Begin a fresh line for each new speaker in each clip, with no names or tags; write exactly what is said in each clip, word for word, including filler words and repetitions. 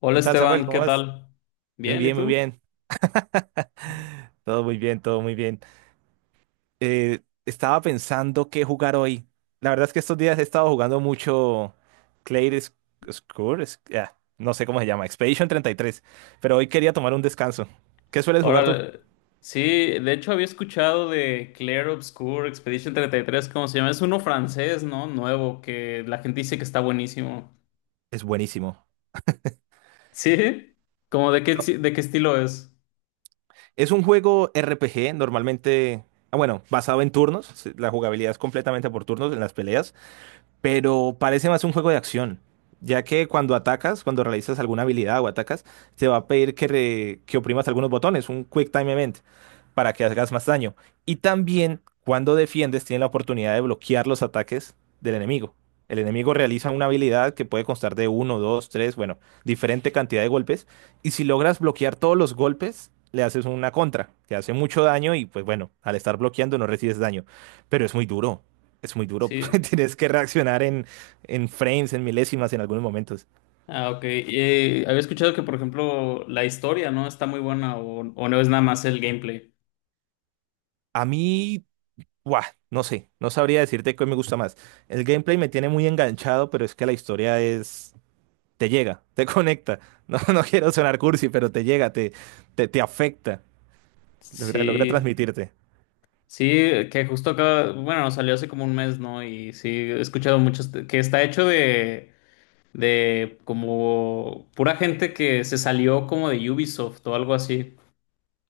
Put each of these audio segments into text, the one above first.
Hola
¿Qué tal, Samuel?
Esteban,
¿Cómo
¿qué
vas?
tal?
Muy
Bien, ¿y
bien, muy
tú?
bien. Todo muy bien, todo muy bien. Eh, estaba pensando qué jugar hoy. La verdad es que estos días he estado jugando mucho Clair Score, no sé cómo se llama, Expedition treinta y tres. Pero hoy quería tomar un descanso. ¿Qué sueles jugar tú?
Ahora, sí, de hecho había escuchado de Clair Obscur, Expedition treinta y tres, ¿cómo se llama? Es uno francés, ¿no? Nuevo, que la gente dice que está buenísimo.
Es buenísimo.
¿Sí? ¿Cómo de qué, ti- de qué estilo es?
Es un juego R P G, normalmente, ah, bueno, basado en turnos. se- La jugabilidad es completamente por turnos en las peleas. Pero parece más un juego de acción, ya que cuando atacas, cuando realizas alguna habilidad o atacas, te va a pedir que, re- que oprimas algunos botones, un Quick Time Event, para que hagas más daño. Y también cuando defiendes, tienes la oportunidad de bloquear los ataques del enemigo. El enemigo realiza una habilidad que puede constar de uno, dos, tres, bueno, diferente cantidad de golpes. Y si logras bloquear todos los golpes, le haces una contra, que hace mucho daño y pues bueno, al estar bloqueando no recibes daño. Pero es muy duro, es muy duro.
Sí.
Tienes que reaccionar en, en frames, en milésimas, en algunos momentos.
Ah, ok. Y había escuchado que, por ejemplo, la historia, ¿no? Está muy buena o, o no es nada más el gameplay.
A mí, buah, no sé, no sabría decirte qué me gusta más. El gameplay me tiene muy enganchado, pero es que la historia es... Te llega, te conecta. No, no quiero sonar cursi, pero te llega, te, te, te afecta. Logra, logra
Sí,
transmitirte.
sí, que justo acá, bueno, salió hace como un mes, ¿no? Y sí, he escuchado muchos, que está hecho de... de como pura gente que se salió como de Ubisoft o algo así,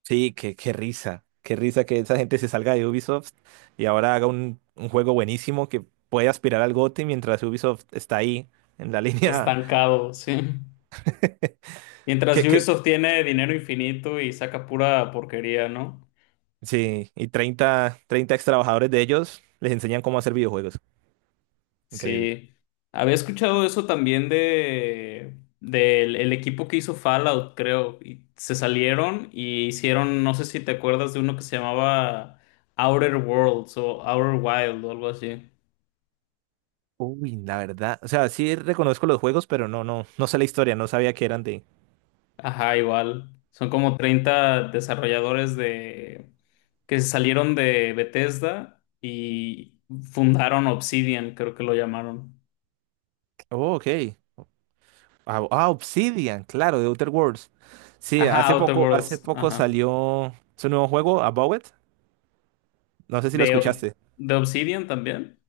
Sí, qué, qué risa. Qué risa que esa gente se salga de Ubisoft y ahora haga un, un juego buenísimo que puede aspirar al GOTY mientras Ubisoft está ahí, en la línea...
estancado, sí. Mientras
¿Qué, qué,
Ubisoft tiene dinero infinito y saca pura porquería, ¿no?
sí, y treinta treinta ex trabajadores de ellos les enseñan cómo hacer videojuegos. Increíble.
Sí. Había escuchado eso también de del el equipo que hizo Fallout, creo. Y se salieron y hicieron, no sé si te acuerdas de uno que se llamaba Outer Worlds o Outer Wild o algo así.
Uy, la verdad. O sea, sí reconozco los juegos, pero no, no, no sé la historia, no sabía que eran de.
Ajá, igual. Son como treinta desarrolladores de que salieron de Bethesda y fundaron Obsidian, creo que lo llamaron.
Oh, ok. Ah, ah, Obsidian, claro, de Outer Worlds. Sí,
Ajá,
hace
Outer
poco, hace
Worlds,
poco
ajá.
salió su nuevo juego, About It. No sé si lo
¿De, Ob-
escuchaste.
de Obsidian también?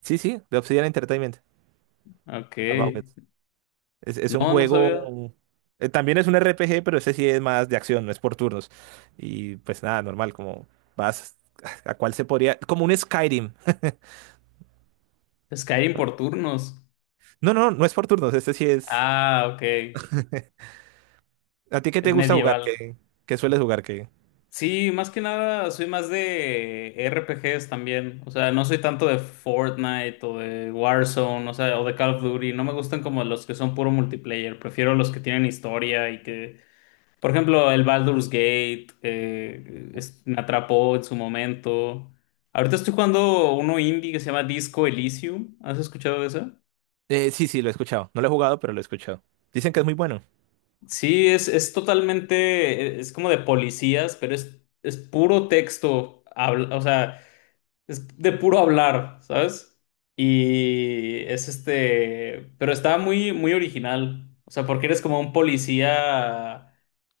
Sí, sí, de Obsidian Entertainment.
Ok.
About It. Es, es un
No, no sabía.
juego. eh, También es un R P G, pero ese sí es más de acción, no es por turnos. Y pues nada, normal, como vas. ¿A cuál se podría? Como un Skyrim.
Skyrim por turnos.
No, no, no es por turnos, este sí es.
Ah, ok.
¿A ti qué te
Es
gusta jugar?
medieval.
¿Qué, qué sueles jugar? ¿Qué?
Sí, más que nada soy más de R P Gs también. O sea, no soy tanto de Fortnite o de Warzone, o sea, o de Call of Duty. No me gustan como los que son puro multiplayer. Prefiero los que tienen historia y que, por ejemplo, el Baldur's Gate eh, es- me atrapó en su momento. Ahorita estoy jugando uno indie que se llama Disco Elysium. ¿Has escuchado de eso?
Eh, sí, sí, lo he escuchado. No lo he jugado, pero lo he escuchado. Dicen que es muy bueno,
Sí, es, es totalmente, e, es como de policías, pero es, es puro texto. Habla- o sea. Es de puro hablar, ¿sabes? Y es este, pero está muy, muy original. O sea, porque eres como un policía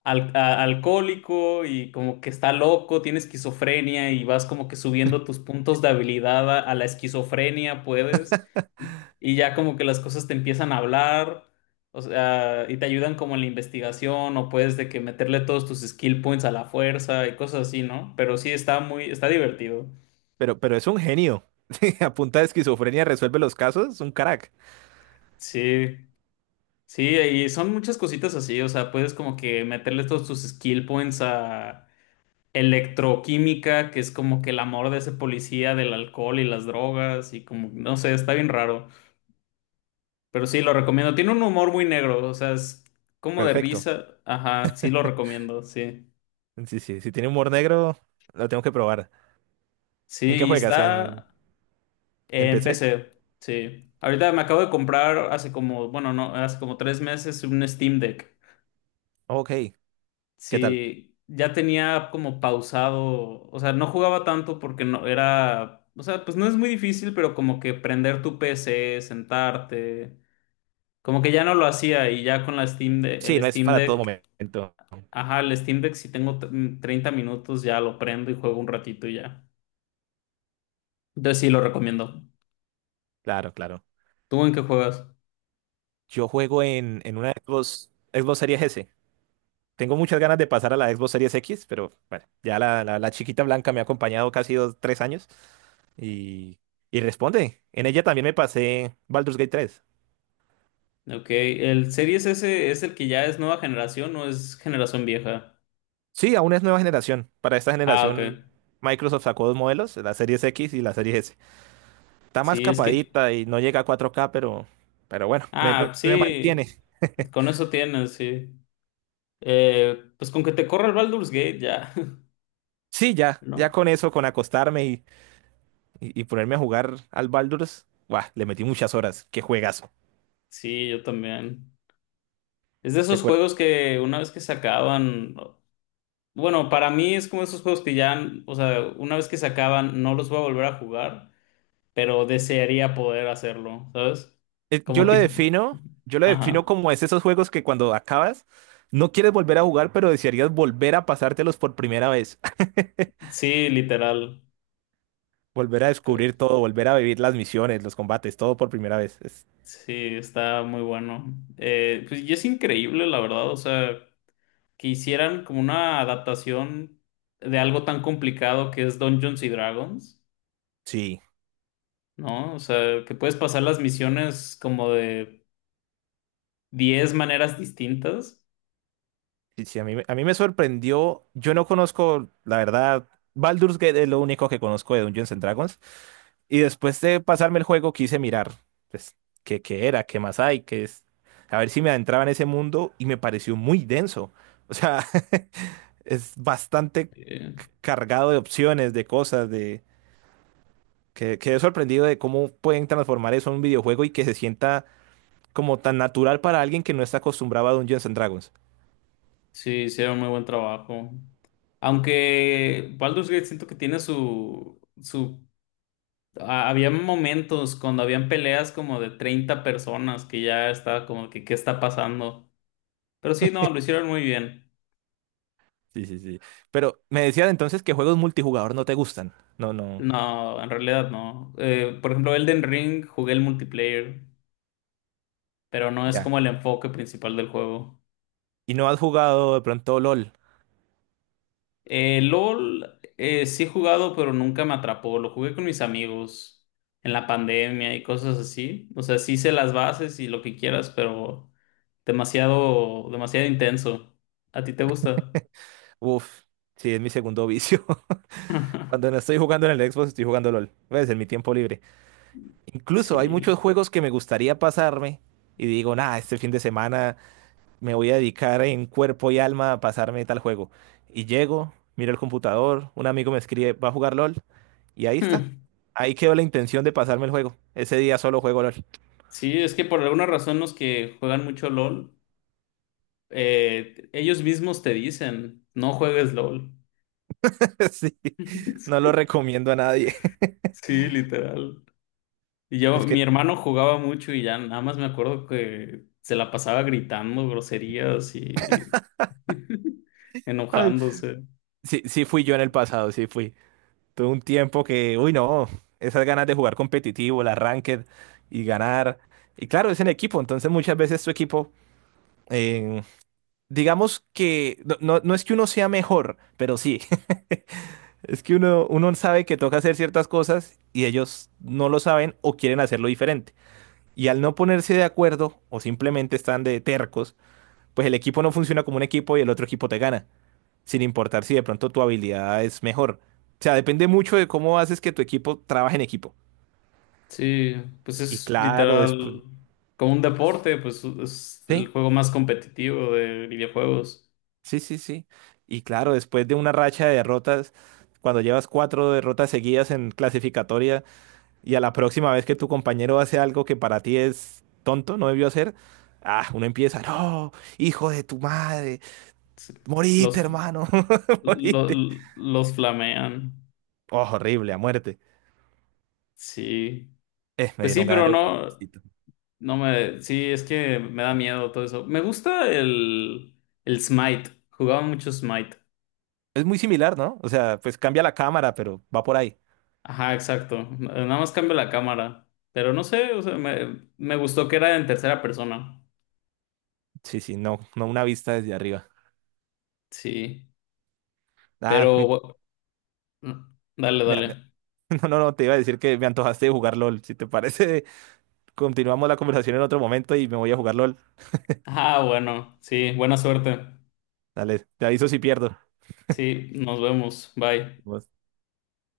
al- a- alcohólico y como que está loco, tiene esquizofrenia y vas como que subiendo tus puntos de habilidad a, a la esquizofrenia, puedes. Y, y ya como que las cosas te empiezan a hablar, o sea, y te ayudan como en la investigación o puedes de que meterle todos tus skill points a la fuerza y cosas así, ¿no? Pero sí está muy, está divertido.
pero, pero es un genio. A punta de esquizofrenia resuelve los casos, es un crack.
Sí, sí, y son muchas cositas así, o sea, puedes como que meterle todos tus skill points a electroquímica, que es como que el amor de ese policía del alcohol y las drogas y como, no sé, está bien raro, pero sí, lo recomiendo. Tiene un humor muy negro, o sea, es como de
Perfecto.
risa, ajá, sí lo recomiendo, sí.
Sí, sí, si tiene humor negro, lo tengo que probar. ¿En qué
Sí, y
juegas? ¿En,
está
¿en
en
P C?
P C, sí. Ahorita me acabo de comprar hace como, bueno, no, hace como tres meses un Steam Deck.
Ok, ¿qué tal?
Sí, ya tenía como pausado, o sea, no jugaba tanto porque no era, o sea, pues no es muy difícil, pero como que prender tu P C, sentarte, como que ya no lo hacía y ya con la Steam de-
Sí,
el
no es
Steam
para todo
Deck,
momento.
ajá, el Steam Deck si tengo t- mm, treinta minutos ya lo prendo y juego un ratito y ya. Entonces sí lo recomiendo.
Claro, claro.
¿Tú en qué juegas?
Yo juego en, en una Xbox, Xbox Series S. Tengo muchas ganas de pasar a la Xbox Series X, pero bueno, ya la, la, la chiquita blanca me ha acompañado casi dos, tres años y, y responde. En ella también me pasé Baldur's Gate tres.
Ok, ¿el Series S es el que ya es nueva generación o es generación vieja?
Sí, aún es nueva generación. Para esta
Ah, ok.
generación, Microsoft sacó dos modelos, la Series X y la Series S. Está más
Sí, es que,
capadita y no llega a cuatro K, pero, pero bueno, me,
Ah,
me- me
sí,
mantiene.
con eso tienes, sí. Eh, pues con que te corra el Baldur's Gate ya,
Sí, ya, ya
¿no?
con eso, con acostarme y y, y ponerme a jugar al Baldur's, ¡buah! Le metí muchas horas. ¡Qué juegazo!
Sí, yo también. Es de esos
Recuerda-
juegos que una vez que se acaban, bueno, para mí es como esos juegos que ya, o sea, una vez que se acaban no los voy a volver a jugar, pero desearía poder hacerlo, ¿sabes?
eh, yo
Como
lo
tipo,
defino, yo lo defino
ajá,
como es esos juegos que cuando acabas no quieres volver a jugar, pero desearías volver a pasártelos por primera vez.
sí, literal.
Volver a
Que-
descubrir todo, volver a vivir las misiones, los combates, todo por primera vez. Es-
Sí, está muy bueno. Eh, pues y es increíble, la verdad, o sea, que hicieran como una adaptación de algo tan complicado que es Dungeons y Dragons,
sí.
¿no? O sea, que puedes pasar las misiones como de diez maneras distintas.
Sí, sí, a mí, me- a mí me sorprendió. Yo no conozco, la verdad, Baldur's Gate es lo único que conozco de Dungeons and Dragons. Y después de pasarme el juego quise mirar, pues, qué, qué era, qué más hay, qué es. A ver si me adentraba en ese mundo y me pareció muy denso. O sea, es bastante
Eh,
c- cargado de opciones, de cosas, de... Que, quedé sorprendido de cómo pueden transformar eso en un videojuego y que se sienta como tan natural para alguien que no está acostumbrado a Dungeons and Dragons.
sí, hicieron muy buen trabajo. Aunque Baldur's Gate siento que tiene su, su... a- Había momentos cuando habían peleas como de treinta personas que ya estaba como que, ¿qué está pasando? Pero sí, no, lo hicieron muy bien.
Sí, sí, sí. Pero me decías entonces que juegos multijugador no te gustan. No, no,
No, en realidad no. Eh, por ejemplo, Elden Ring jugué el multiplayer, pero no es
ya.
como el enfoque principal del juego.
¿Y no has jugado de pronto L O L?
Eh, LOL eh, sí he jugado, pero nunca me atrapó. Lo jugué con mis amigos en la pandemia y cosas así. O sea, sí hice las bases y lo que quieras, pero demasiado, demasiado intenso. ¿A ti te gusta?
Uf, sí, es mi segundo vicio. Cuando no estoy jugando en el Xbox, estoy jugando L O L. Pues en mi tiempo libre. Incluso hay muchos
Sí.
juegos que me gustaría pasarme y digo, nah, este fin de semana me voy a dedicar en cuerpo y alma a pasarme tal juego. Y llego, miro el computador, un amigo me escribe, va a jugar L O L y ahí está.
Hmm.
Ahí quedó la intención de pasarme el juego. Ese día solo juego L O L.
Sí, es que por alguna razón los que juegan mucho LOL, eh, ellos mismos te dicen, no juegues LOL.
Sí, no lo recomiendo a nadie.
Sí, literal. Y yo,
Es
mi
que
hermano jugaba mucho y ya nada más me acuerdo que se la pasaba gritando groserías y
al-
enojándose.
sí, sí fui yo en el pasado, sí fui. Tuve un tiempo que, uy, no, esas ganas de jugar competitivo, el ranked y ganar. Y claro, es en equipo, entonces muchas veces tu equipo, eh, digamos que no, no- no es que uno sea mejor, pero sí, es que uno, uno sabe que toca hacer ciertas cosas y ellos no lo saben o quieren hacerlo diferente. Y al no ponerse de acuerdo o simplemente están de tercos, pues el equipo no funciona como un equipo y el otro equipo te gana, sin importar si de pronto tu habilidad es mejor. O sea, depende mucho de cómo haces que tu equipo trabaje en equipo.
Sí, pues
Y
es
claro, después...
literal como un deporte, pues es el
Sí,
juego más competitivo de videojuegos.
sí, sí, sí. Y claro, después de una racha de derrotas, cuando llevas cuatro derrotas seguidas en clasificatoria y a la próxima vez que tu compañero hace algo que para ti es tonto, no debió hacer, ah, uno empieza, no, hijo de tu madre,
Sí.
moriste,
Los,
hermano,
lo-
moriste.
los flamean.
Oh, horrible, a muerte.
Sí.
Eh, me
Pues sí,
dieron ganas
pero
de jugar.
no. No me, sí, es que me da miedo todo eso. Me gusta el, el Smite. Jugaba mucho Smite.
Es muy similar, ¿no? O sea, pues cambia la cámara, pero va por ahí.
Ajá, exacto. Nada más cambio la cámara. Pero no sé, o sea, me, me gustó que era en tercera persona.
Sí, sí, no, no una vista desde arriba.
Sí.
Ah,
Pero,
me-
bu- mm, dale,
me- me-
dale.
no, no, no, te iba a decir que me antojaste de jugar L O L. Si te parece, continuamos la conversación en otro momento y me voy a jugar L O L.
Ah, bueno, sí, buena suerte.
Dale, te aviso si pierdo.
Sí, nos vemos. Bye.